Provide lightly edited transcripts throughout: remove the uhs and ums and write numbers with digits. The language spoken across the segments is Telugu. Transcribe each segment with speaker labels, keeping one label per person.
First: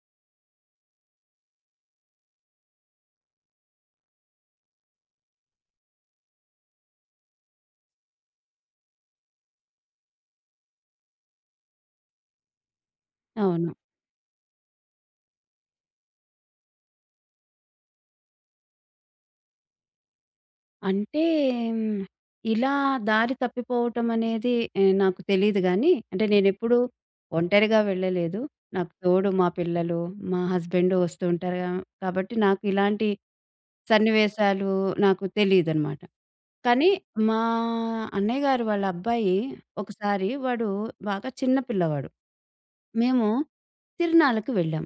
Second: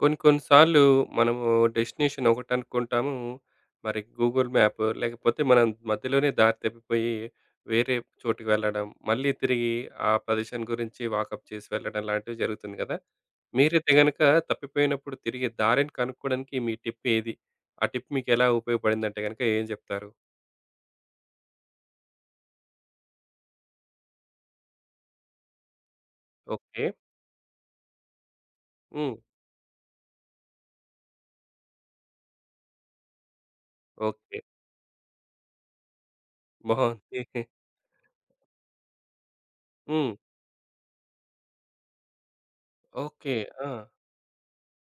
Speaker 1: కొన్ని కొన్ని సార్లు మనము డెస్టినేషన్ ఒకటి అనుకుంటాము. మరి గూగుల్ మ్యాప్ లేకపోతే మనం మధ్యలోనే దారి తప్పిపోయి వేరే చోటుకి వెళ్ళడం, మళ్ళీ తిరిగి ఆ ప్రదేశం గురించి వాకప్ చేసి వెళ్ళడం లాంటివి జరుగుతుంది కదా!
Speaker 2: అవును.
Speaker 1: మీరైతే గనక తప్పిపోయినప్పుడు తిరిగి దారిని కనుక్కోవడానికి మీ టిప్ ఏది? ఆ టిప్ మీకు ఎలా ఉపయోగపడిందంటే గనక ఏం చెప్తారు?
Speaker 2: అంటే హ్మ్, ఇలా దారి తప్పిపోవటం అనేది నాకు తెలీదు గానీ, అంటే నేనెప్పుడూ
Speaker 1: ఓకే.
Speaker 2: ఒంటరిగా వెళ్ళలేదు. నాకు
Speaker 1: హ్మ్.
Speaker 2: తోడు మా పిల్లలు, మా హస్బెండ్ వస్తూ ఉంటారు గా, కాబట్టి నాకు ఇలాంటి
Speaker 1: ఓకే.
Speaker 2: సన్నివేశాలు నాకు తెలీదనమాట. కానీ
Speaker 1: బావుంది.
Speaker 2: మా అన్నయ్య గారు వాళ్ళ అబ్బాయి
Speaker 1: హ్మ్.
Speaker 2: ఒకసారి వాడు బాగా చిన్న పిల్లవాడు. మేము
Speaker 1: ఓకే. ఆ!
Speaker 2: తిరణాలకు వెళ్ళాం.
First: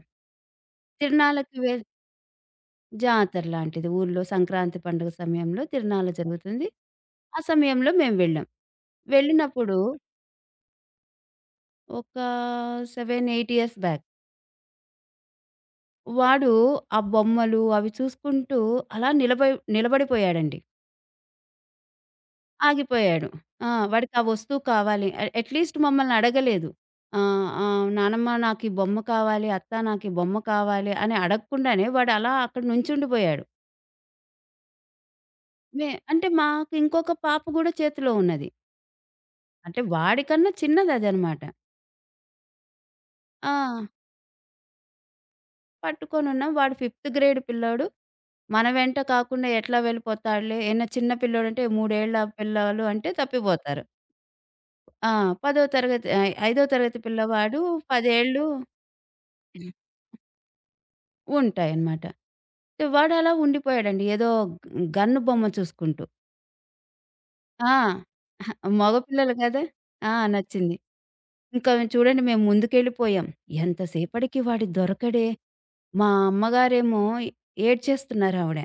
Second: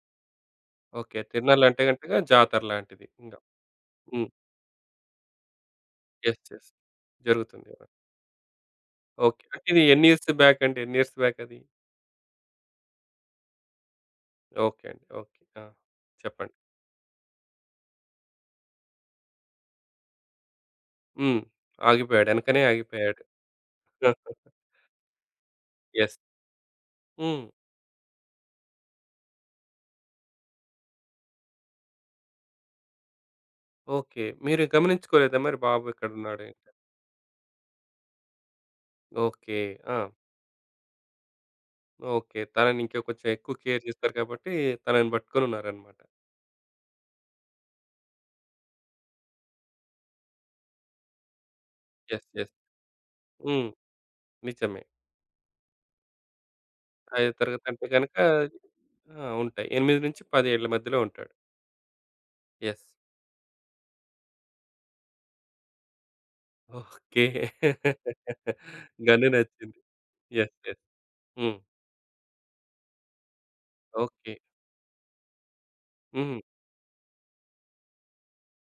Speaker 1: ఓకే.
Speaker 2: తిరణాలకి
Speaker 1: తిరునాళ్ళంటే
Speaker 2: వెళ్
Speaker 1: గనక జాతర లాంటిది ఇంగ.
Speaker 2: జాతర లాంటిది. ఊర్లో
Speaker 1: హ్మ్.
Speaker 2: సంక్రాంతి పండుగ సమయంలో తిరునాళ్ళ
Speaker 1: యెస్.
Speaker 2: జరుగుతుంది.
Speaker 1: యెస్.
Speaker 2: ఆ
Speaker 1: జరుగుతుంది.
Speaker 2: సమయంలో మేము వెళ్ళాం.
Speaker 1: ఓకే. అంటే
Speaker 2: వెళ్ళినప్పుడు
Speaker 1: ఇది ఎన్ని ఇయర్స్ బ్యాక్ అండి? ఎన్ని ఇయర్స్ బ్యాక్ అది?
Speaker 2: ఒక 7, 8 ఇయర్స్ బ్యాక్.
Speaker 1: ఓకే అండి. ఓకే. ఆ!
Speaker 2: వాడు
Speaker 1: చెప్పండి.
Speaker 2: ఆ బొమ్మలు అవి చూసుకుంటూ అలా నిలబడిపోయాడండి.
Speaker 1: హ్మ్. ఆగిపోయాడు. వెనకనే ఆగిపోయాడు.
Speaker 2: ఆగిపోయాడు. ఆ! వాడికి ఆ వస్తువు కావాలి. అట్‌లీస్ట్ మమ్మల్ని
Speaker 1: యెస్.
Speaker 2: అడగలేదు.
Speaker 1: హ్మ్.
Speaker 2: ఆహ్, ఆహ్, "నానమ్మ నాకు ఈ బొమ్మ కావాలి. అత్త నాకు ఈ బొమ్మ కావాలి" అని అడగకుండానే వాడు అలా అక్కడ నుంచుండిపోయాడు.
Speaker 1: ఓకే. మీరు గమనించుకోలేదా మరి బాబు
Speaker 2: అంటే
Speaker 1: ఎక్కడున్నాడు?
Speaker 2: మాకు ఇంకొక పాప గూడా చేతిలో ఉన్నది.
Speaker 1: ఓకే.
Speaker 2: అంటే
Speaker 1: ఆ!
Speaker 2: వాడికన్నా చిన్నదదనమాట.
Speaker 1: ఓకే. తనని ఇంకా కొంచెం
Speaker 2: ఆ!
Speaker 1: ఎక్కువ కేర్ చేస్తారు కాబట్టి తనని పట్టుకొని ఉన్నారన్నమాట.
Speaker 2: పట్టుకొనున్నాం. వాడు ఫిఫ్త్ గ్రేడ్ పిల్లోడు. మన వెంట కాకుండా ఎట్లా వెళ్ళిపోతాడులే, ఏన్నా చిన్న పిల్లోడంటే 3 ఏళ్ల
Speaker 1: యెస్. యెస్.
Speaker 2: పిల్లోలు అంటే
Speaker 1: హ్మ్.
Speaker 2: తప్పిపోతారు.
Speaker 1: నిజమే.
Speaker 2: ఆ! పదో తరగతి ఐదో తరగతి
Speaker 1: 5
Speaker 2: పిల్లవాడు
Speaker 1: తరగతి అంటే
Speaker 2: 10
Speaker 1: గనుక
Speaker 2: ఏళ్ళు
Speaker 1: ఆ! ఉంటాయి. 8-10 ఏళ్ల మధ్యలో ఉంటాడు.
Speaker 2: ఉంటాయనమాట.
Speaker 1: యెస్.
Speaker 2: వాడలా ఉండిపోయాడండి. ఏదో గన్ను బొమ్మ చూసుకుంటూ.
Speaker 1: ఓకే.
Speaker 2: ఆ!
Speaker 1: గన్ను
Speaker 2: మగపిల్లలు కదా!
Speaker 1: నచ్చింది.
Speaker 2: ఆ!
Speaker 1: యెస్.
Speaker 2: నచ్చింది.
Speaker 1: యెస్. హ్మ్.
Speaker 2: ఇంకా చూడండి మేము ముందుకెళ్ళిపోయాం.
Speaker 1: ఓకే.
Speaker 2: ఎంతసేపటికి వాడు దొరకడే. మా
Speaker 1: హ్మ్.
Speaker 2: అమ్మగారేమో ఏడ్చేస్తున్నారావిడ.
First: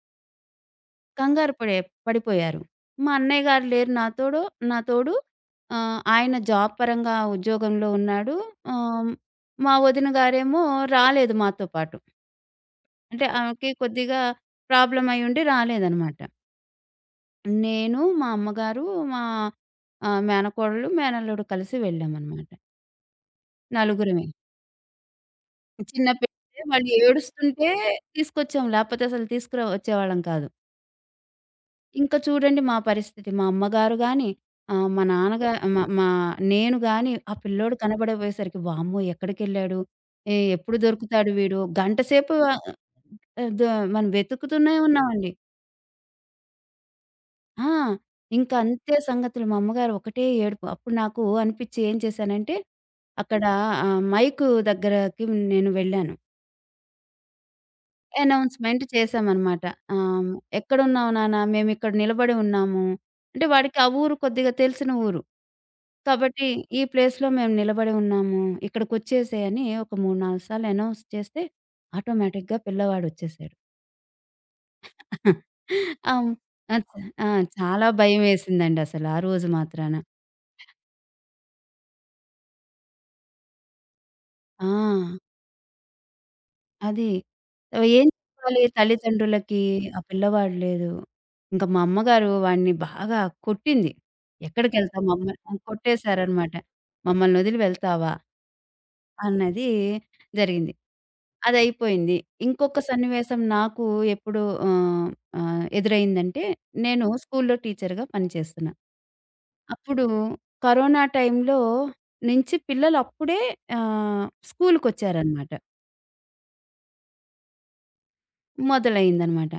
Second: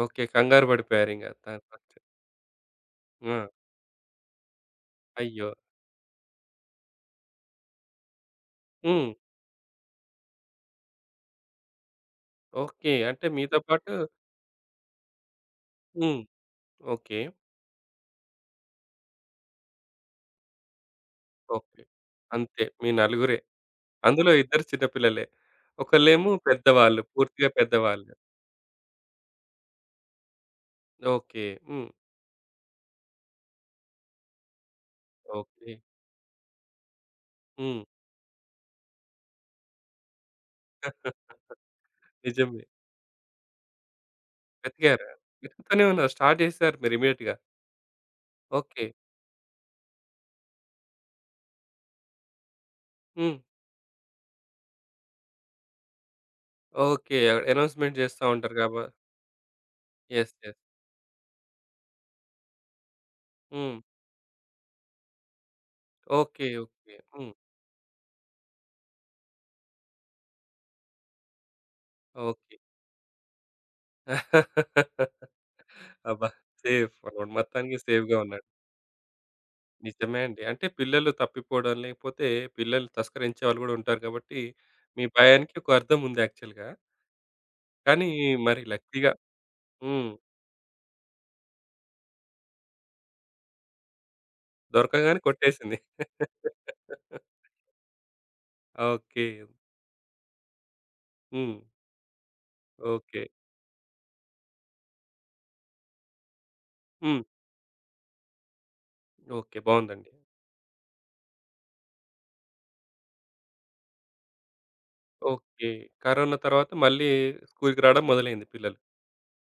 Speaker 1: ఓకే. కంగారు పడిపోయారింక
Speaker 2: కంగారు పడే
Speaker 1: ఫస్ట్.
Speaker 2: పడిపోయారు. మా
Speaker 1: ఆ!
Speaker 2: అన్నయ్య గారు లేరు నా తోడు నా తోడు.
Speaker 1: అయ్యో!
Speaker 2: ఆయన జాబ్ పరంగా ఉద్యోగంలో ఉన్నాడు.
Speaker 1: హ్మ్.
Speaker 2: ఆహ్, మా వదిన గారేమో రాలేదు మాతో పాటు.
Speaker 1: ఓకే. అంటే
Speaker 2: అంటే
Speaker 1: మీతో
Speaker 2: ఆమెకి
Speaker 1: పాటు
Speaker 2: కొద్దిగా ప్రాబ్లమ్ అయ్యుండి రాలేదనమాట.
Speaker 1: హ్మ్. ఓకే.
Speaker 2: నేను, మా అమ్మగారు, మా మేనకోడలు, మేనల్లుడు కలిసి
Speaker 1: ఓకే.
Speaker 2: వెళ్ళామనమాట.
Speaker 1: అంతే. మీ నలుగురే.
Speaker 2: నలుగురమే.
Speaker 1: అందులో ఇద్దరు చిన్న పిల్లలే.
Speaker 2: చిన్న
Speaker 1: ఒకళ్ళేమో
Speaker 2: పిల్లే వాళ్ళు
Speaker 1: పెద్దవాళ్ళు. పూర్తిగా
Speaker 2: ఏడుస్తుంటే
Speaker 1: పెద్దవాళ్ళు.
Speaker 2: తీసుకొచ్చాం. లేపోతే అసలు తీసుకురా వచ్చేవాళ్ళం కాదు.
Speaker 1: ఓకే. హ్మ్.
Speaker 2: ఇంకా చూడండి మా పరిస్థితి. మా అమ్మగారు గాని, ఆహ్, మా నాన్నగా
Speaker 1: ఓకే.
Speaker 2: మా మా నేను గాని ఆ పిల్లోడు
Speaker 1: హ్మ్.
Speaker 2: కనబడబోయేసరికి వామ్మో! ఎక్కడికెళ్ళాడు? ఎప్పుడు దొరుకుతాడు వీడు? గంట సేపు
Speaker 1: నిజమే.
Speaker 2: ఆహ్, ద మనం వెతుకుతూనే
Speaker 1: వెతికారా?
Speaker 2: ఉన్నామండి.
Speaker 1: వెతుకుతూనే ఉన్నారు. స్టార్ట్ చేసారు మీరు ఇమ్మీడియేట్‌గా.
Speaker 2: ఆ! ఇంకా
Speaker 1: ఓకే.
Speaker 2: అంతే సంగతులు. మా అమ్మగారు ఒకటే ఏడుపు. అప్పుడు నాకు అనిపిచ్చి ఏం చేశానంటే,
Speaker 1: హ్మ్.
Speaker 2: అక్కడ మైకు దగ్గరకి నేను వెళ్ళాను.
Speaker 1: ఓకే. అనౌన్స్‌మెంట్ చేస్తా ఉంటారు కాబ
Speaker 2: అనౌన్స్‌మెంట్ చేశామనమాట. ఆహ్,
Speaker 1: యెస్. యెస్.
Speaker 2: "ఎక్కడున్నావు నాన్న? మేమిక్కడ నిలబడి ఉన్నాము." అంటే
Speaker 1: హ్మ్.
Speaker 2: వాడికి ఆ ఊరు కొద్దిగా తెలిసిన ఊరు.
Speaker 1: ఓకే.
Speaker 2: కాబట్టి ఈ
Speaker 1: ఓకే.
Speaker 2: ప్లేస్‌లో
Speaker 1: హ్మ్.
Speaker 2: మేము నిలబడి ఉన్నాము. ఇక్కడికొచ్చేసేయ్ అని ఒక 3, 4 సార్లు అనౌన్స్ చేస్తే
Speaker 1: ఓకే.
Speaker 2: ఆటోమేటిక్‌గా పిల్లవాడొచ్చేసాడు.
Speaker 1: అబ్బా!
Speaker 2: ఆహ్, ఆహ్, చ
Speaker 1: సేఫ్
Speaker 2: ఆ!
Speaker 1: వాడు మొత్తానికి
Speaker 2: చాలా
Speaker 1: సేఫ్‌గా ఉన్నాడు.
Speaker 2: భయమేసిందండి అసలు ఆ రోజు మాత్రాన.
Speaker 1: నిజమే అండి. అంటే పిల్లలు తప్పిపోవడం, లేకపోతే పిల్లలు తస్కరించే వాళ్ళు గూడా ఉంటారు కాబట్టి,
Speaker 2: ఆ!
Speaker 1: మీ భయానికి ఒక అర్థం ఉంది యాక్చువల్‌గా.
Speaker 2: అది. ఏం
Speaker 1: కానీ మరి
Speaker 2: చెప్పాలి
Speaker 1: లక్కీగా
Speaker 2: తల్లిదండ్రులకి? ఆ
Speaker 1: హ్మ్.
Speaker 2: పిల్లవాడు లేదు. ఇంక మా అమ్మగారు వాడిని బాగా కొట్టింది. ఎక్కడికెళ్తావు
Speaker 1: దొరకగానే
Speaker 2: మమ్మ
Speaker 1: కొట్టేసింది.
Speaker 2: కొట్టేశారనమాట. మమ్మల్ని వదిలి వెళ్తావా?
Speaker 1: ఓకే.
Speaker 2: అన్నది జరిగింది.
Speaker 1: హ్మ్.
Speaker 2: అదయిపోయింది. ఇంకొక
Speaker 1: ఓకే.
Speaker 2: సన్నివేశం నాకు ఎప్పుడు ఆహ్, ఆహ్, ఎదురైందంటే, నేను
Speaker 1: హ్మ్.
Speaker 2: స్కూల్‌లో టీచర్‌గా పనిచేస్తున్నా.
Speaker 1: ఓకే.
Speaker 2: అప్పుడు
Speaker 1: బావుందండి.
Speaker 2: కరోనా టైంలో నుంచి పిల్లలు అప్పుడే స్కూలుకొచ్చారనమాట.
Speaker 1: ఓకే. కరోనా తర్వాత మళ్ళీ స్కూల్‌కి రావడం మొదలైంది పిల్లలు.
Speaker 2: మొదలైందనమాట.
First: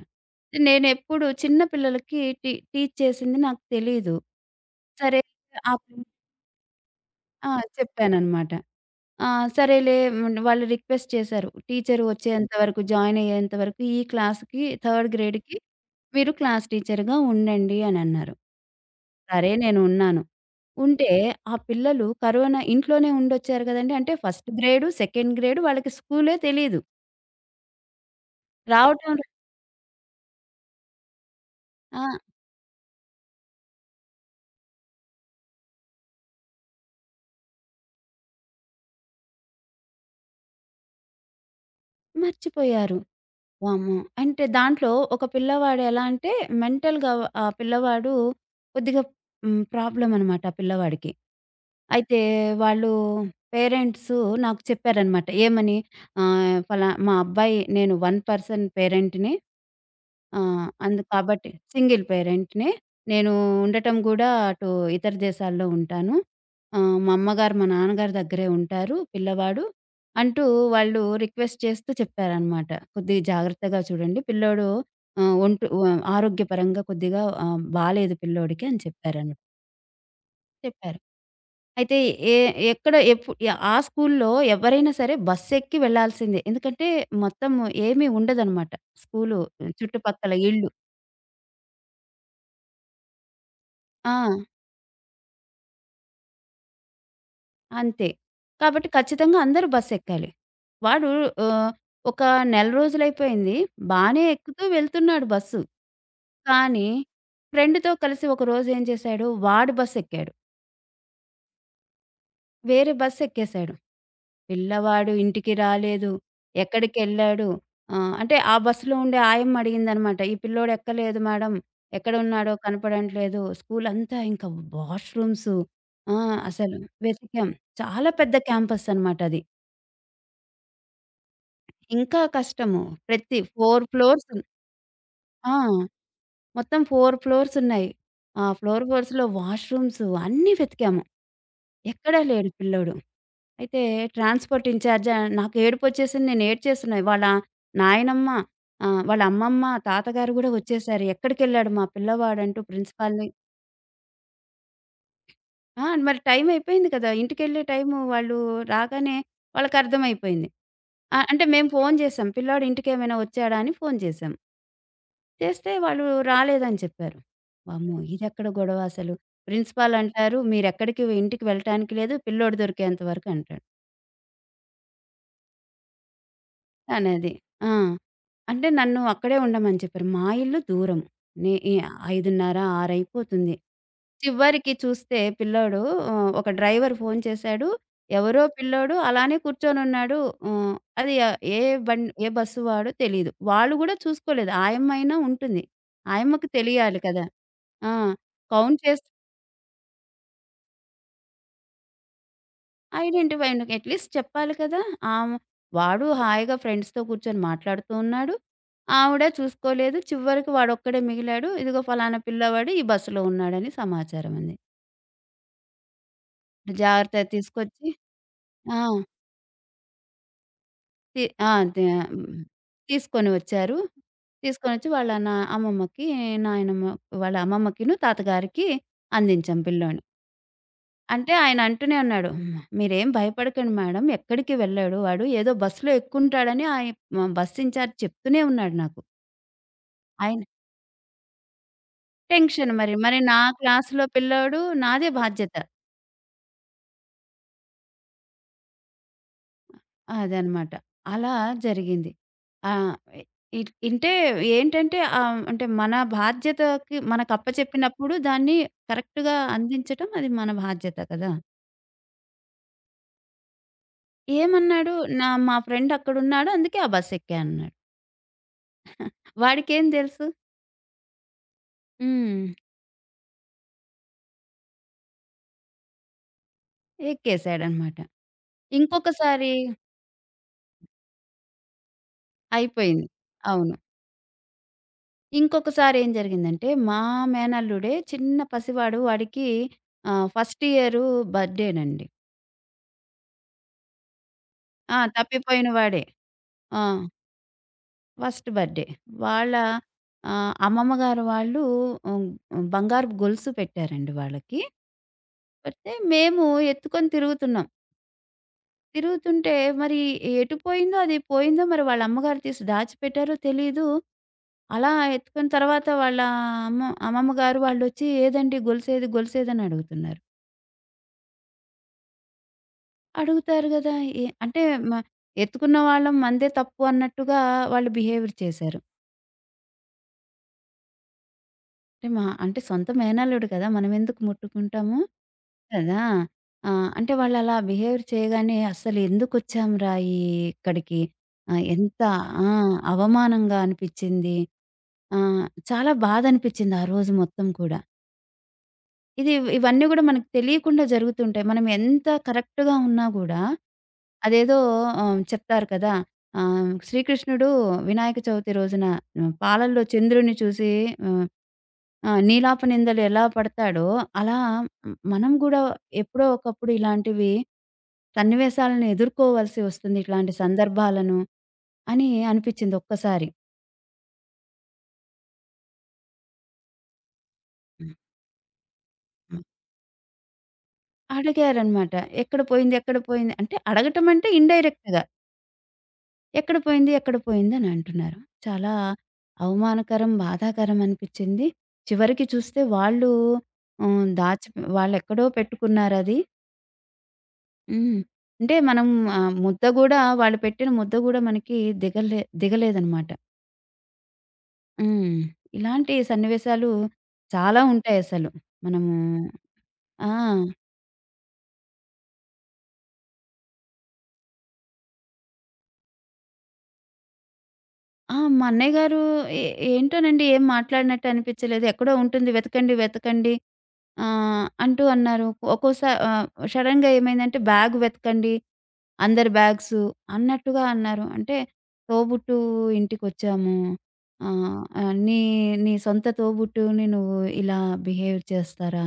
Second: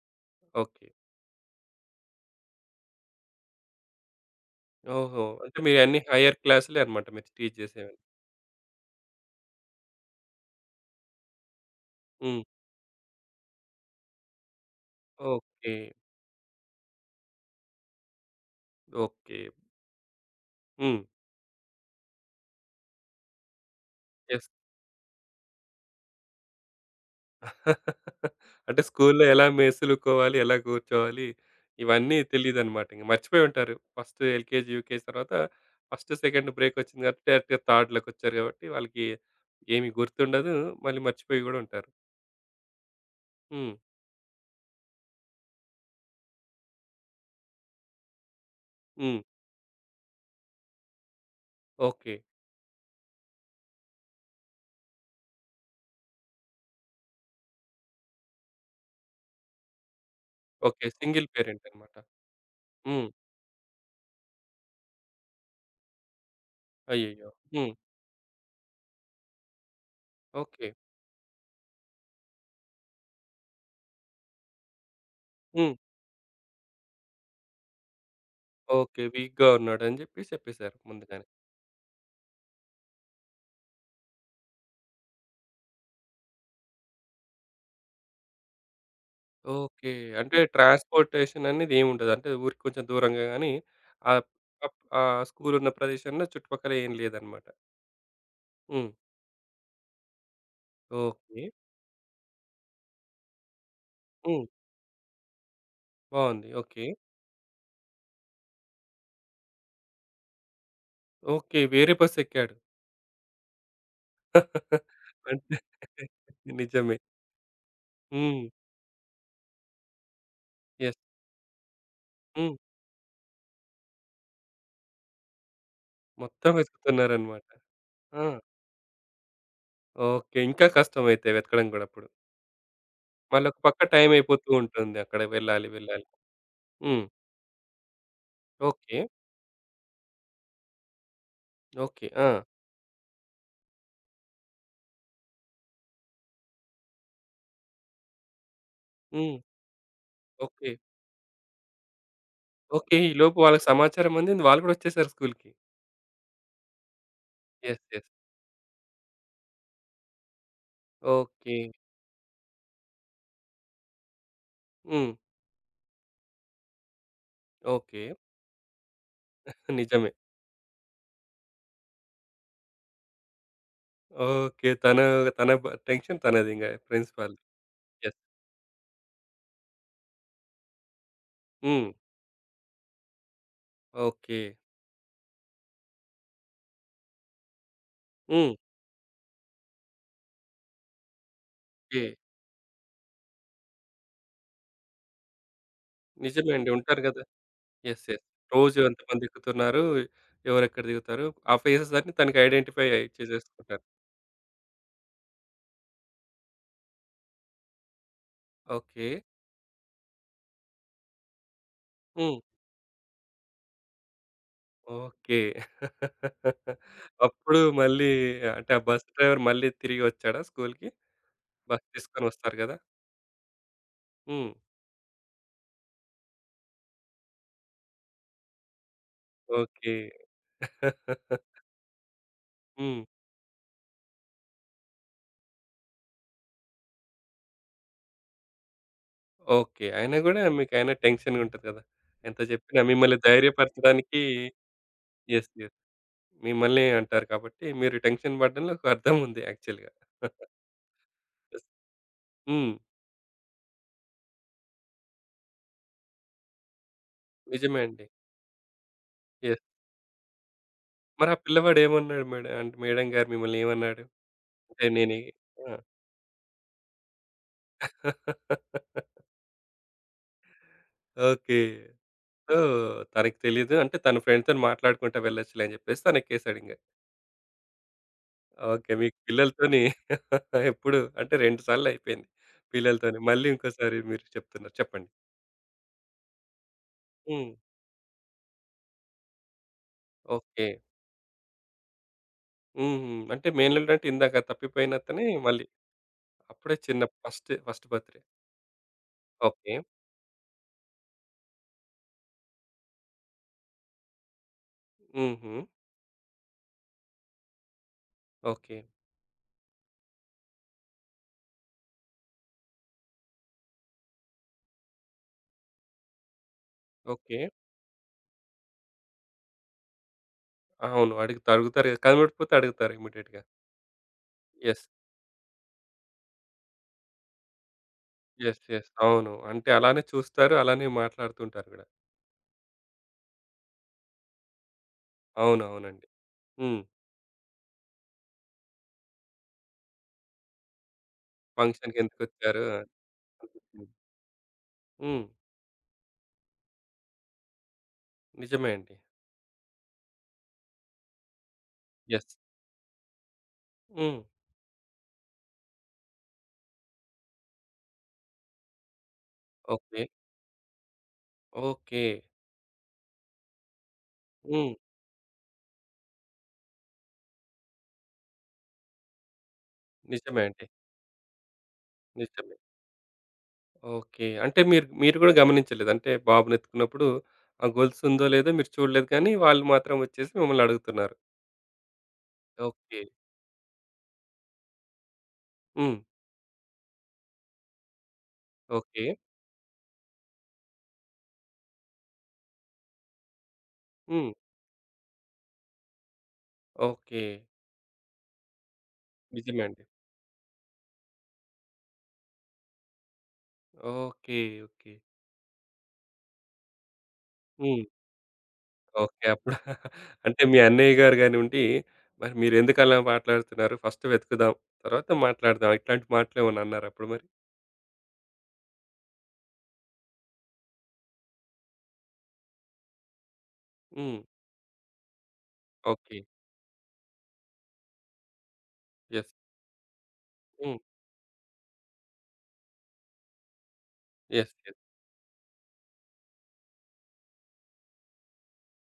Speaker 1: ఓకే.
Speaker 2: నేనెప్పుడు చిన్న పిల్లలకి టీచ్ చేసింది నాకు తెలీదు. సరే
Speaker 1: ఓహో! అంటే
Speaker 2: ఆ!
Speaker 1: మీరన్ని హైయర్ క్లాసులే అన్నమాట మీరు
Speaker 2: ఆ!
Speaker 1: టీచ్ చేసేవి.
Speaker 2: చెప్పాననమాట. ఆ! సరేలే. వాళ్ళు రిక్వెస్ట్ చేశారు. టీచర్
Speaker 1: హ్మ్.
Speaker 2: వచ్చేంత వరకు, జాయిన్ అయ్యేంత వరకు ఈ క్లాస్‌కి, థర్డ్ గ్రేడ్‌కి
Speaker 1: ఓకే.
Speaker 2: మీరు క్లాస్ టీచర్‌గా ఉండండి అనన్నారు.
Speaker 1: ఓకే.
Speaker 2: సరే నేను ఉన్నాను.
Speaker 1: హ్మ్.
Speaker 2: ఉంటే ఆ పిల్లలు కరోనా ఇంట్లోనే ఉండొచ్చారు కదండీ. అంటే
Speaker 1: yes.
Speaker 2: First grade, second grade వాళ్ళకి స్కూలే తెలీదు.
Speaker 1: అంటే
Speaker 2: రావటం
Speaker 1: స్కూల్‌లో
Speaker 2: ర-
Speaker 1: ఎలా మేసులుకోవాలి, ఎలా కూర్చోవాలి
Speaker 2: ఆ!
Speaker 1: ఇవన్నీ తెలీదనమాట. ఇంక మర్చిపోయుంటారు. ఫస్ట్ ఎల్‌కేజీ, యూకేజీ తర్వాత ఫస్ట్, సెకండ్ బ్రేకొచ్చింది కాబట్టి డైరెక్ట్‌గా థర్డ్‌లోకొచ్చారు కాబట్టి వాళ్ళకి ఏమి గుర్తుండదు. మళ్ళీ మర్చిపోయి గూడా ఉంటారు.
Speaker 2: మర్చిపోయారు.
Speaker 1: హ్మ్.
Speaker 2: వామ్మో! అంటే దాంట్లో ఒక పిల్లవాడు ఎలా అంటే మెంటల్‌గా ఆ పిల్లవాడు కొద్దిగా
Speaker 1: హ్మ్.
Speaker 2: ప్రాబ్లమ్ అనమాట ఆ పిల్లవాడికి.
Speaker 1: ఓకే.
Speaker 2: అయితే వాళ్ళు పేరెంట్సు నాకు చెప్పారనమాట. ఏమని ఆహ్, ఫలా మా అబ్బాయి నేను 1 పర్సన్ పేరెంట్‌ని. ఆ!
Speaker 1: ఓకే.
Speaker 2: అందు
Speaker 1: సింగిల్
Speaker 2: కాబట్టి
Speaker 1: పేరెంట్ అన్నమాట.
Speaker 2: సింగిల్ పేరెంట్‌నే.
Speaker 1: హ్మ్.
Speaker 2: నేను ఉండటం గూడా అటు ఇతర దేశాల్లో ఉంటాను. మా
Speaker 1: అయ్యయ్యో!
Speaker 2: అమ్మగారు, మా
Speaker 1: హ్మ్.
Speaker 2: నాన్నగారి దగ్గరే ఉంటారు పిల్లవాడు. అంటూ
Speaker 1: ఓకే.
Speaker 2: వాళ్ళు రిక్వెస్ట్ చేస్తూ చెప్పారనమాట. కొద్దిగా జాగ్రత్తగా చూడండి పిల్లోడు ఆహ్, ఒంటు
Speaker 1: హ్మ్.
Speaker 2: వ ఆరోగ్యపరంగా కొద్దిగా బాలేదు పిల్లోడికి అని
Speaker 1: ఓకే.
Speaker 2: చెప్పారనమాట.
Speaker 1: వీక్‌గా ఉన్నాడని జెప్పి చెప్పేసారు
Speaker 2: చెప్పారు.
Speaker 1: ముందుగానే.
Speaker 2: అయితే ఏ ఎక్కడ ఎప్పు ఆ స్కూల్లో ఎవరైనా సరే బస్సెక్కి వెళ్ళాల్సిందే. ఎందుకంటే మొత్తం ఏమీ ఉండదనమాట. School
Speaker 1: okay.
Speaker 2: చుట్టుపక్కల
Speaker 1: అంటే
Speaker 2: ఇళ్ళు.
Speaker 1: ట్రాన్స్‌పోర్టేషన్ అనేది ఏముండదు. అంటే ఊరికి కొంచెం దూరంగా గాని
Speaker 2: ఆ!
Speaker 1: ఆహ్, అప్ ఆ స్కూల్ ఉన్న ప్రదేశంలో చుట్టుపక్కల ఏం లేదనమాట.
Speaker 2: అంతే. కాబట్టి
Speaker 1: హ్మ్.
Speaker 2: ఖచ్చితంగా అందరూ బస్సెక్కాలి. వాడు
Speaker 1: ఓకే.
Speaker 2: ఆహ్, ఒక నెల రోజులైపోయింది. బానే
Speaker 1: హ్మ్.
Speaker 2: ఎక్కుతూ వెళ్తున్నాడు బస్సు.
Speaker 1: బావుంది. ఓకే.
Speaker 2: కానీ ఫ్రెండ్‌తో కలిసి ఒకరోజు ఏం చేశాడు, వాడు బస్సెక్కాడు.
Speaker 1: ఓకే. వేరే బస్ ఎక్కాడు.
Speaker 2: వేరే బస్సెక్కేశాడు. పిల్లవాడు ఇంటికి
Speaker 1: అంటే
Speaker 2: రాలేదు.
Speaker 1: నిజమే.
Speaker 2: ఎక్కడికెళ్ళాడు అంటే
Speaker 1: హ్మ్.
Speaker 2: ఆ బస్సులో ఉండే ఆయమ్మ అడిగిందనమాట. "ఈ పిల్లోడు
Speaker 1: యెస్.
Speaker 2: ఎక్కలేదు మేడం.
Speaker 1: హ్మ్.
Speaker 2: ఎక్కడున్నాడో కనపడట్లేదు." స్కూలంతా ఇంకా వాష్‌రూమ్స్ ఆ!
Speaker 1: మొత్తం
Speaker 2: అసలు
Speaker 1: వెతుకుతున్నారనమాట.
Speaker 2: వెతికాం. చాలా
Speaker 1: ఆ!
Speaker 2: పెద్ద క్యాంపస్ అనమాట అది.
Speaker 1: ఓకే. ఇంకా కష్టం అయితే వెతకడం గూడా అప్పుడు.
Speaker 2: ఇంకా కష్టము. ప్రతి
Speaker 1: మళ్ళొక పక్క
Speaker 2: 4
Speaker 1: టైం
Speaker 2: ఫ్లోర్స్
Speaker 1: అయిపోతూ ఉంటుంది. అక్కడ
Speaker 2: ఆ!
Speaker 1: వెళ్ళాలి, వెళ్ళాలి.
Speaker 2: మొత్తం
Speaker 1: హ్మ్.
Speaker 2: 4 ఫ్లోర్స్ ఉన్నాయి. ఆ ఫ్లోర్
Speaker 1: ఓకే.
Speaker 2: ఫోర్స్‌లో వాష్‌రూమ్స్ అన్నీ వెతికాము.
Speaker 1: ఓకే.
Speaker 2: ఎక్కడా
Speaker 1: ఆ!
Speaker 2: లేడు పిల్లోడు. అయితే ట్రాన్స్‌పోర్ట్ ఇన్‌చార్జ్ నాకు ఏడుపొచ్చేసింది. నేను ఏడ్చేస్తున్నా. వాళ్ళ నాయనమ్మ, వాళ్ళ
Speaker 1: హ్మ్.
Speaker 2: అమ్మమ్మ, తాతగారు గూడా
Speaker 1: ఓకే.
Speaker 2: వచ్చేసారు. "ఎక్కడికెళ్ళాడు మా పిల్లవాడు?" అంటూ
Speaker 1: ఓకే.
Speaker 2: ప్రిన్సిపాల్‌ని
Speaker 1: ఈలోపు వాళ్ళకి సమాచారం అందింది. వాళ్ళు గూడా వచ్చేసారు స్కూల్‌కి.
Speaker 2: ఆ! మరి టైం అయిపోయింది కదా! ఇంటికెళ్ళే
Speaker 1: యెస్.
Speaker 2: Time
Speaker 1: yes.
Speaker 2: వాళ్ళు రాగానే వాళ్ళకర్థమైపోయింది. అంటే
Speaker 1: ఓకే.
Speaker 2: మేము ఫోను చేసాం. పిల్లాడు ఇంటికేమైనా వచ్చాడా అని ఫోను చేసాం.
Speaker 1: హ్మ్.
Speaker 2: చేస్తే వాళ్ళు రాలేదని చెప్పారు. వామ్మో!
Speaker 1: ఓకే.
Speaker 2: ఇదెక్కడ గొడవ అసలు. ప్రిన్సిపాల్
Speaker 1: నిజమే.
Speaker 2: అంటారు మీరెక్కడికి ఇంటికి వెళ్ళటానికి లేదు. పిల్లోడు దొరికేంత వరకు అంటాడు.
Speaker 1: ఓకే. తన తన బ టెన్షన్ తనదింగ
Speaker 2: అనేది.
Speaker 1: ప్రిన్సిపాల్‌ది.
Speaker 2: ఆ!
Speaker 1: యెస్.
Speaker 2: అంటే నన్ను అక్కడే ఉండమని చెప్పారు. మా ఇల్లు దూరం. నే ఎ
Speaker 1: హ్మ్.
Speaker 2: 5:30, 6 అయిపోతుంది.
Speaker 1: ఓకే.
Speaker 2: చివరికి చూస్తే పిల్లోడు ఒక డ్రైవర్ ఫోను చేశాడు. ఎవరో
Speaker 1: హ్మ్.
Speaker 2: పిల్లోడు అలానే కూర్చొనున్నాడు. హ్మ్. అది ఆహ్, ఏ
Speaker 1: ఓకే.
Speaker 2: బన్ ఏ బస్సు వాడో తెలీదు. వాళ్ళు గూడా చూసుకోలేదు. ఆయమ్మైనా ఉంటుంది. ఆయమ్మకి
Speaker 1: నిజమే అండి.
Speaker 2: తెలియాలి
Speaker 1: ఉంటారు గదా!
Speaker 2: కదా! ఆ!
Speaker 1: యెస్. యెస్. రోజు
Speaker 2: కౌంట్ చేసి
Speaker 1: ఎంతమంది ఎక్కుతున్నారు, ఎవరెక్కడ దిగుతారు, ఆ ఫేసెస్ అన్నీ తనకి ఐడెంటిఫై
Speaker 2: ఐడెంటిఫై
Speaker 1: చేసేసుకుంటారు.
Speaker 2: అట్‌లీస్ట్ చెప్పాలి కదా! ఆమ వాడు హాయిగా ఫ్రెండ్స్‌తో కూర్చొని మాట్లాడుతూ ఉన్నాడు.
Speaker 1: ఓకే.
Speaker 2: ఆవిడ చూసుకోలేదు. చివరికి వాడొక్కడే మిగిలాడు. ఇదిగో ఫలానా
Speaker 1: హ్మ్.
Speaker 2: పిల్లవాడు ఈ బస్సులో ఉన్నాడని సమాచారం అంది.
Speaker 1: ఓకే.
Speaker 2: జాగ్రత్తగా
Speaker 1: అప్పుడు
Speaker 2: తీసుకొచ్చి
Speaker 1: మళ్ళీ అంటే ఆ
Speaker 2: ఆ!
Speaker 1: బస్ డ్రైవర్ మళ్ళీ తిరిగొచ్చాడా స్కూల్‌కి?
Speaker 2: తి ఆ! తే
Speaker 1: బస్ తీసుకొని
Speaker 2: హ్మ్.
Speaker 1: వస్తారు గదా!
Speaker 2: తీసుకొని వచ్చారు.
Speaker 1: హ్మ్.
Speaker 2: తీసుకొనొచ్చి వాళ్ళ అమ్మమ్మకి, నాయనమ్మ వాళ్ళ అమ్మమ్మకిను, తాతగారికి అందించాం
Speaker 1: ఓకే.
Speaker 2: పిల్లోడిని. అంటే ఆయన అంటూనే ఉన్నాడు,
Speaker 1: హ్మ్.
Speaker 2: "మీరేం భయపడకండి మేడం ఎక్కడికి వెళ్ళాడు వాడు. ఏదో బస్సులో ఎక్కుంటాడని" మా బస్ ఇన్‌చార్జ్ చెప్తూనే ఉన్నాడు నాకు.
Speaker 1: ఓకే. అయినా గూడా
Speaker 2: ఆయన
Speaker 1: మీకైనా టెన్షన్‌గా ఉంటది గదా! ఎంత
Speaker 2: టెన్షన్
Speaker 1: జెప్పినా
Speaker 2: మరి.
Speaker 1: మిమ్మల్ని
Speaker 2: మరి నా క్లాస్‌లో
Speaker 1: ధైర్యపరచడానికి
Speaker 2: పిల్లోడు నాదే
Speaker 1: యెస్.
Speaker 2: బాధ్యత.
Speaker 1: యెస్. మిమ్మల్నే అంటారు కాబట్టి మీరు టెన్షన్ పడడంలో ఒక అర్థం ఉంది యాక్చువల్‌గా. యెస్. హ్మ్.
Speaker 2: అదనమాట. అలా జరిగింది. ఆహ్, ఇట్ ఇంటే ఏంటంటే అంటే మన బాధ్యతకి
Speaker 1: నిజమే అండి.
Speaker 2: మనకప్పచెప్పినప్పుడు దాన్ని కరెక్ట్‌గా
Speaker 1: యెస్.
Speaker 2: అందించటం అది మన బాధ్యత
Speaker 1: మరి
Speaker 2: కదా!
Speaker 1: ఆ పిల్లవాడు ఏమన్నాడు మేడం గారు మిమ్మల్ని ఏమన్నాడు? అంటే
Speaker 2: ఏమన్నాడు
Speaker 1: నేనే
Speaker 2: మా
Speaker 1: ఆ!
Speaker 2: ఫ్రెండ్ అక్కడున్నాడు అందుకే ఆ బస్ ఎక్కా అన్నాడు. వాడికేం తెలుసు?
Speaker 1: ఓకే.
Speaker 2: హ్మ్.
Speaker 1: సో, తనకి తెలీదు. అంటే తన ఫ్రెండ్‌తోని మాట్లాడుకుంటా వెళ్ళొచ్చులే అని జెప్పేసి తనెక్కేసాడింగ.
Speaker 2: ఎక్కేసాడనమాట.
Speaker 1: ఓకే. మీకు
Speaker 2: ఇంకొకసారి
Speaker 1: పిల్లలతోని ఎప్పుడు అంటే 2 సార్లయిపోయింది
Speaker 2: అయిపోయింది.
Speaker 1: పిల్లలతోని. మళ్ళీ
Speaker 2: అవును.
Speaker 1: ఇంకోసారి మీరు చెప్తున్నారు. చెప్పండి.
Speaker 2: ఇంకొకసారి ఏం జరిగిందంటే మా
Speaker 1: హ్మ్.
Speaker 2: మేనల్లుడే చిన్న పసివాడు వాడికి ఫస్ట్
Speaker 1: ఓకే.
Speaker 2: ఇయరు బర్త్‌డేనండి.
Speaker 1: హ్మ్. హ్మ్. అంటే మేనల్లుడంటే ఇందాక తప్పిపోయిన
Speaker 2: ఆ!
Speaker 1: అతనే మళ్ళీ
Speaker 2: తప్పిపోయిన వాడే.
Speaker 1: అప్పుడే
Speaker 2: ఆ!
Speaker 1: చిన్న ఫస్ట్ బర్త్‌డే.
Speaker 2: First birthday. వాళ్ళ
Speaker 1: ఓకే.
Speaker 2: అమ్మమ్మ గారు వాళ్ళు హ్మ్, బంగారపు గొలుసు పెట్టారండి వాళ్ళకి.
Speaker 1: హుహు.
Speaker 2: పెడితే మేము ఎత్తుకొని తిరుగుతున్నాం.
Speaker 1: ఓకే.
Speaker 2: తిరుగుతుంటే మరి ఎటు పోయిందో అది పోయిందో మరి వాళ్ళ అమ్మగారు తీసి దాచిపెట్టారో తెలీదు. అలా ఎత్తుకున్న తర్వాత వాళ్ళ అమ్మ అమ్మమ్మ
Speaker 1: ఓకే.
Speaker 2: గారు వాళ్ళొచ్చి "ఏదండి గొలుసేది? గొలుసేదని" అడుగుతున్నారు.
Speaker 1: అవును. అడుగుతారు కదా! కనబడిపోతే అడుగుతారు ఇమ్మీడియేట్‌గా.
Speaker 2: అడుగుతారు గదా! ఎ అంటే
Speaker 1: యెస్.
Speaker 2: మ ఎత్తుకున్న వాళ్ళం మనదే తప్పు అన్నట్టుగా వాళ్ళు బిహేవియర్
Speaker 1: యెస్.
Speaker 2: చేశారు.
Speaker 1: యెస్. అవును. అంటే అలానే చూస్తారు. అలానే మాట్లాడుతుంటారు గూడా.
Speaker 2: అంటే మా అంటే సొంత మేనల్లుడు కదా! మనమెందుకు ముట్టుకుంటాము? కదా!
Speaker 1: అవునవునండి.
Speaker 2: ఆ!
Speaker 1: హ్మ్.
Speaker 2: అంటే వాళ్ళలా బిహేవియర్ చేయగానే అస్సలెందుకొచ్చాంరా ఈ ఇక్కడికి? ఆహ్, ఎంత ఆ!
Speaker 1: ఫంక్షన్‌కెందుకొచ్చారు?
Speaker 2: అవమానంగా అనిపిచ్చింది. ఆ!
Speaker 1: హ్మ్.
Speaker 2: చాలా బాధనిపిచ్చింది ఆ రోజు మొత్తం కూడా.
Speaker 1: నిజమే అండి.
Speaker 2: ఇది ఇవన్నీ గూడా మనకు తెలియకుండా జరుగుతుంటాయి. మనం ఎంత
Speaker 1: యెస్.
Speaker 2: కరెక్ట్‌గా ఉన్నా గూడా,
Speaker 1: హ్మ్.
Speaker 2: అదేదో చెప్తారు కదా! శ్రీకృష్ణుడు వినాయక చవితి రోజున పాలల్లో
Speaker 1: ఓకే.
Speaker 2: చంద్రుడిని చూసి హ్మ్,
Speaker 1: ఓకే.
Speaker 2: నీలాప నిందలు ఎలా పడతాడో, అలా
Speaker 1: హ్మ్.
Speaker 2: మనం గూడా ఎప్పుడో ఒకప్పుడు ఇలాంటివి సన్నివేశాలను ఎదుర్కోవాల్సి వస్తుంది. ఇట్లాంటి
Speaker 1: నిజమే అండి.
Speaker 2: సందర్భాలను అని
Speaker 1: నిజమే.
Speaker 2: అనిపిచ్చింది ఒక్కసారి.
Speaker 1: ఓకే. అంటే మీరు మీరు గూడా గమనించలేదు. అంటే బాబునెత్తుకున్నప్పుడు ఆ గొలుసుందో లేదో మీరు చూడలేదు కానీ, వాళ్ళు మాత్రం వచ్చేసి మిమ్మల్ని అడుగుతున్నారు.
Speaker 2: అడిగారనమాట. "ఎక్కడ పోయింది? ఎక్కడ
Speaker 1: ఓకే.
Speaker 2: పోయింది?" అంటే అడగటం అంటే ఇండైరెక్ట్‌గా.
Speaker 1: హ్మ్.
Speaker 2: ఎక్కడ పోయింది? ఎక్కడ పోయింది? అని అంటున్నారు. చాలా
Speaker 1: ఓకే.
Speaker 2: అవమానకరం, బాధాకరం అనిపిచ్చింది. చివరికి చూస్తే వాళ్ళు హ్మ్.
Speaker 1: హ్మ్.
Speaker 2: దాచి వాళ్ళెక్కడో పెట్టుకున్నారది.
Speaker 1: ఓకే.
Speaker 2: హ్మ్. అంటే మనం ఆహ్,
Speaker 1: నిజమే
Speaker 2: ముద్ద
Speaker 1: అండి.
Speaker 2: గూడా వాళ్ళు పెట్టిన ముద్ద గూడా మనకి దిగలేదనమాట.
Speaker 1: ఓకే. ఓకే.
Speaker 2: హ్మ్. ఇలాంటి సన్నివేశాలు చాలా
Speaker 1: హ్మ్.
Speaker 2: ఉంటాయసలు. మనము
Speaker 1: ఓకే. అప్పుడు
Speaker 2: ఆ!
Speaker 1: అంటే మీ అన్నయ్య గారు గానివ్వండి, మరి మీరెందుకలా మాట్లాడుతున్నారు? ఫస్ట్ వెతుకుదాం. తర్వాత మాట్లాడదాం. ఇట్లాంటి మాటలేమన్నా అన్నారా అప్పుడు మరి?
Speaker 2: ఆ! మా అన్నయ్య గారు ఏ ఏంటోనండి ఏం మాట్లాడినట్టు అనిపిచ్చలేదు. ఎక్కడో ఉంటుంది వెతకండి, వెతకండి ఆ!
Speaker 1: హ్మ్.
Speaker 2: అంటూ అన్నారు. ఒక్కోసా
Speaker 1: ఓకే.
Speaker 2: ఆహ్, సడెన్‌గా ఏమైందంటే, "బ్యాగ్ వెతకండి. అందరి
Speaker 1: యెస్.
Speaker 2: బ్యాగ్సు" అన్నట్టుగా
Speaker 1: హ్మ్.
Speaker 2: అన్నారు. అంటే తోబుట్టు ఇంటికొచ్చాము.
Speaker 1: యెస్.
Speaker 2: ఆహ్,
Speaker 1: యెస్.
Speaker 2: ఆహ్, "నీ నీ సొంత తోబుట్టువుని నువ్వు ఇలా బిహేవ్ చేస్తారా?"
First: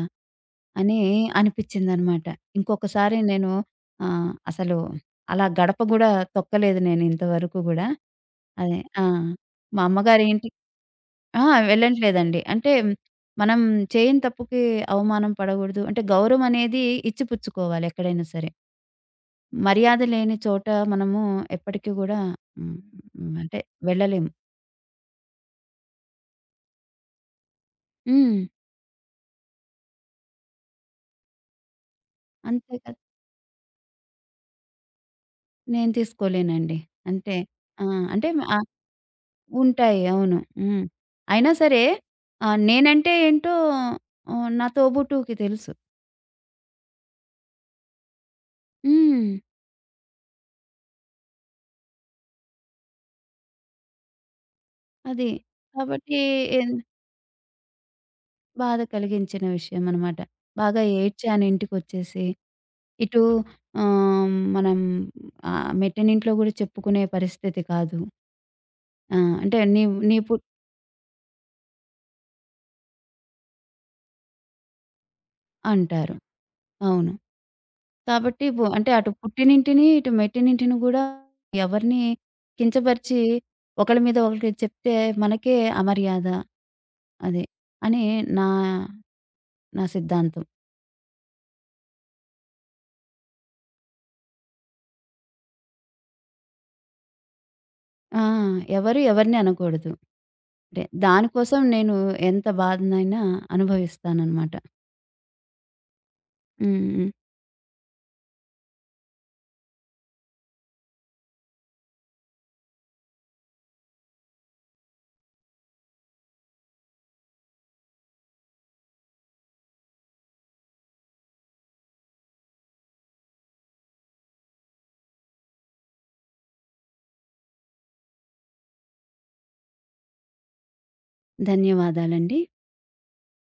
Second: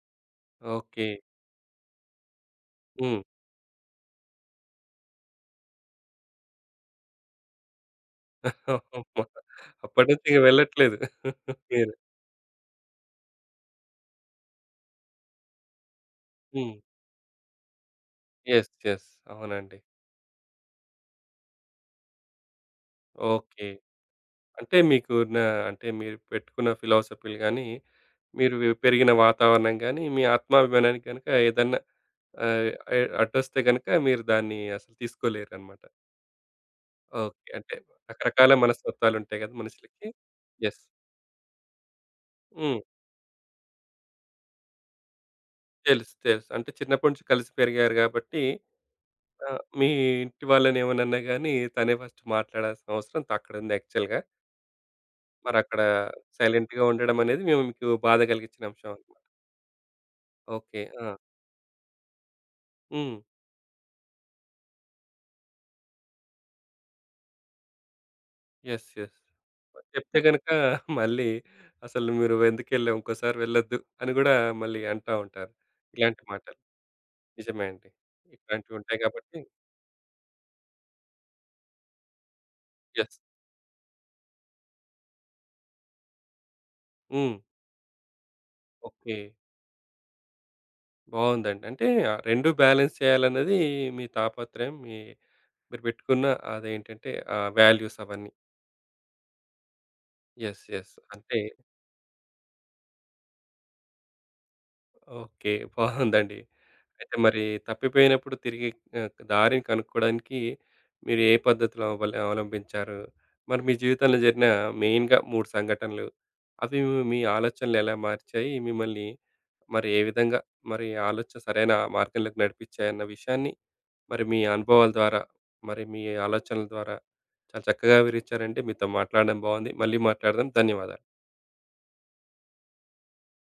Speaker 2: అని
Speaker 1: ఓకే.
Speaker 2: అనిపిచ్చిందనమాట. ఇంకొకసారి
Speaker 1: హ్మ్.
Speaker 2: నేను అసలు అలా గడప గూడా తొక్కలేదు నేను ఇంతవరకు గూడా. అదే. ఆ!
Speaker 1: అమ్మ!
Speaker 2: మా
Speaker 1: అప్పటి నుంచి
Speaker 2: అమ్మగారి
Speaker 1: ఇక
Speaker 2: ఇంటి
Speaker 1: వెళ్ళట్లేదు
Speaker 2: ఆ!
Speaker 1: మీరు.
Speaker 2: వెళ్ళట్లేదండి. అంటే మనం చేయని తప్పుకి అవమానం పడగూడదు. అంటే గౌరవం
Speaker 1: హ్మ్.
Speaker 2: అనేది ఇచ్చిపుచ్చుకోవాలి ఎక్కడైనా సరే.
Speaker 1: యెస్. యెస్. అవునండి.
Speaker 2: మర్యాద లేని చోట మనము ఎప్పటికి గూడా హ్మ్. హ్మ్. అంటే
Speaker 1: ఓకే.
Speaker 2: వెళ్ళలేము.
Speaker 1: అంటే మీకు నా అంటే మీరు పెట్టుకున్న ఫిలాసఫీలు గాని,
Speaker 2: హ్మ్.
Speaker 1: మీరు పెరిగిన వాతావరణం గాని, మీ ఆత్మాభిమానానికి గనుక ఏదన్నా ఆహ్,
Speaker 2: అంతే కదా!
Speaker 1: ఎ అడ్డొస్తే గనుక మీరు దాన్ని అసలు తీసుకోలేరన్నమాట.
Speaker 2: నేను తీసుకోలేనండి. అంతే.
Speaker 1: ఓకే. అంటే
Speaker 2: ఆ! అంటే
Speaker 1: రకరకాల
Speaker 2: ఆహ్,
Speaker 1: మనస్తత్వాలుంటాయి కదా
Speaker 2: ఉంటాయి.
Speaker 1: మనుషులకి.
Speaker 2: అవును.
Speaker 1: యెస్.
Speaker 2: హ్మ్. అయినా సరే
Speaker 1: హ్మ్.
Speaker 2: నేనంటే ఏంటో నా తోబుట్టువుకి తెలుసు.
Speaker 1: తెలుసు. తెలుసు. అంటే చిన్నప్పటి నుంచి కలిసి పెరిగారు కాబట్టి
Speaker 2: హ్మ్.
Speaker 1: ఆ! మీ ఇంటి వాళ్ళనేమనన్నా గాని తనే ఫస్ట్ మాట్లాడాల్సిన అవసరం అక్కడుంది యాక్చువల్‌గా.
Speaker 2: అది.
Speaker 1: మరక్కడ
Speaker 2: కాబట్టి ఎన్
Speaker 1: సైలెంట్‌గా ఉండడం అనేది మేము మీకు బాధ కలిగించిన
Speaker 2: బాధ
Speaker 1: అంశం అన్నమాట.
Speaker 2: కలిగించిన విషయమనమాట.
Speaker 1: ఓకే.
Speaker 2: బాగా
Speaker 1: ఆ!
Speaker 2: ఏడ్చాను ఇంటికొచ్చేసి.
Speaker 1: హ్మ్.
Speaker 2: ఇటు ఆహ్, మనం మెట్టనింట్లో గూడా చెప్పుకునే పరిస్థితి కాదు.
Speaker 1: యెస్.
Speaker 2: ఆ!
Speaker 1: యెస్.
Speaker 2: అంటే నీ నీ
Speaker 1: చెప్తే
Speaker 2: పుట్
Speaker 1: గనుక మళ్ళీ అసలు మీరు ఎందుకెళ్ళావు? ఇంకోసారి వెళ్ళొద్దు అని గూడా మళ్ళీ అంటా ఉంటారు.
Speaker 2: అంటారు.
Speaker 1: ఇలాంటి మాటలు.
Speaker 2: అవును.
Speaker 1: నిజమే అండి.
Speaker 2: కాబట్టి అంటే
Speaker 1: ఇట్లాంటివుంటాయి
Speaker 2: అటు
Speaker 1: కాబట్టి
Speaker 2: పుట్టినింటిని, ఇటు మెట్టినింటిని గూడా ఎవరిని
Speaker 1: యెస్.
Speaker 2: కించపరిచి ఒకళ్ళ మీద ఒకళ్ళకి చెప్తే మనకే అమర్యాద.
Speaker 1: హ్మ్.
Speaker 2: అది అని నా
Speaker 1: ఓకే.
Speaker 2: నా సిద్ధాంతం.
Speaker 1: బావుందండి. అంటే ఆ 2 బ్యాలెన్స్ చేయాలన్నది మీ తాపత్రయం. మీరు పెట్టుకున్న అదేంటంటే ఆ వాల్యూస్
Speaker 2: ఆ!
Speaker 1: అవన్నీ.
Speaker 2: ఎవరు ఎవరిని అనకూడదు.
Speaker 1: యెస్.
Speaker 2: అంటే
Speaker 1: యెస్. అంటే
Speaker 2: దానికోసం నేను ఎంత బాధనైనా అనుభవిస్తాననమాట.
Speaker 1: ఓకే. బాగుందండి.
Speaker 2: హ్మ్. హ్మ్.
Speaker 1: అయితే మరి తప్పిపోయినప్పుడు తిరిగి దారిని కనుక్కోవడానికి మీరు ఏ పద్ధతులు అవలంబించారు? మరి మీ జీవితంలో జరిగిన మెయిన్‌గా 3 సంఘటనలు అవి మీ మీ ఆలోచనలు ఎలా మార్చాయి? మిమ్మల్ని మరి ఏ విధంగా మరి ఆలోచన సరైన మార్గంలోకి నడిపించాయన్న విషయాన్ని మరి మీ అనుభవాల ద్వారా, మరి మీ ఆలోచనల ద్వారా చాలా చక్కగా వివరించారండి. మీతో మాట్లాడడం బాగుంది. మళ్ళీ మాట్లాడదాం. ధన్యవాదాలు.
Speaker 2: ధన్యవాదాలండి.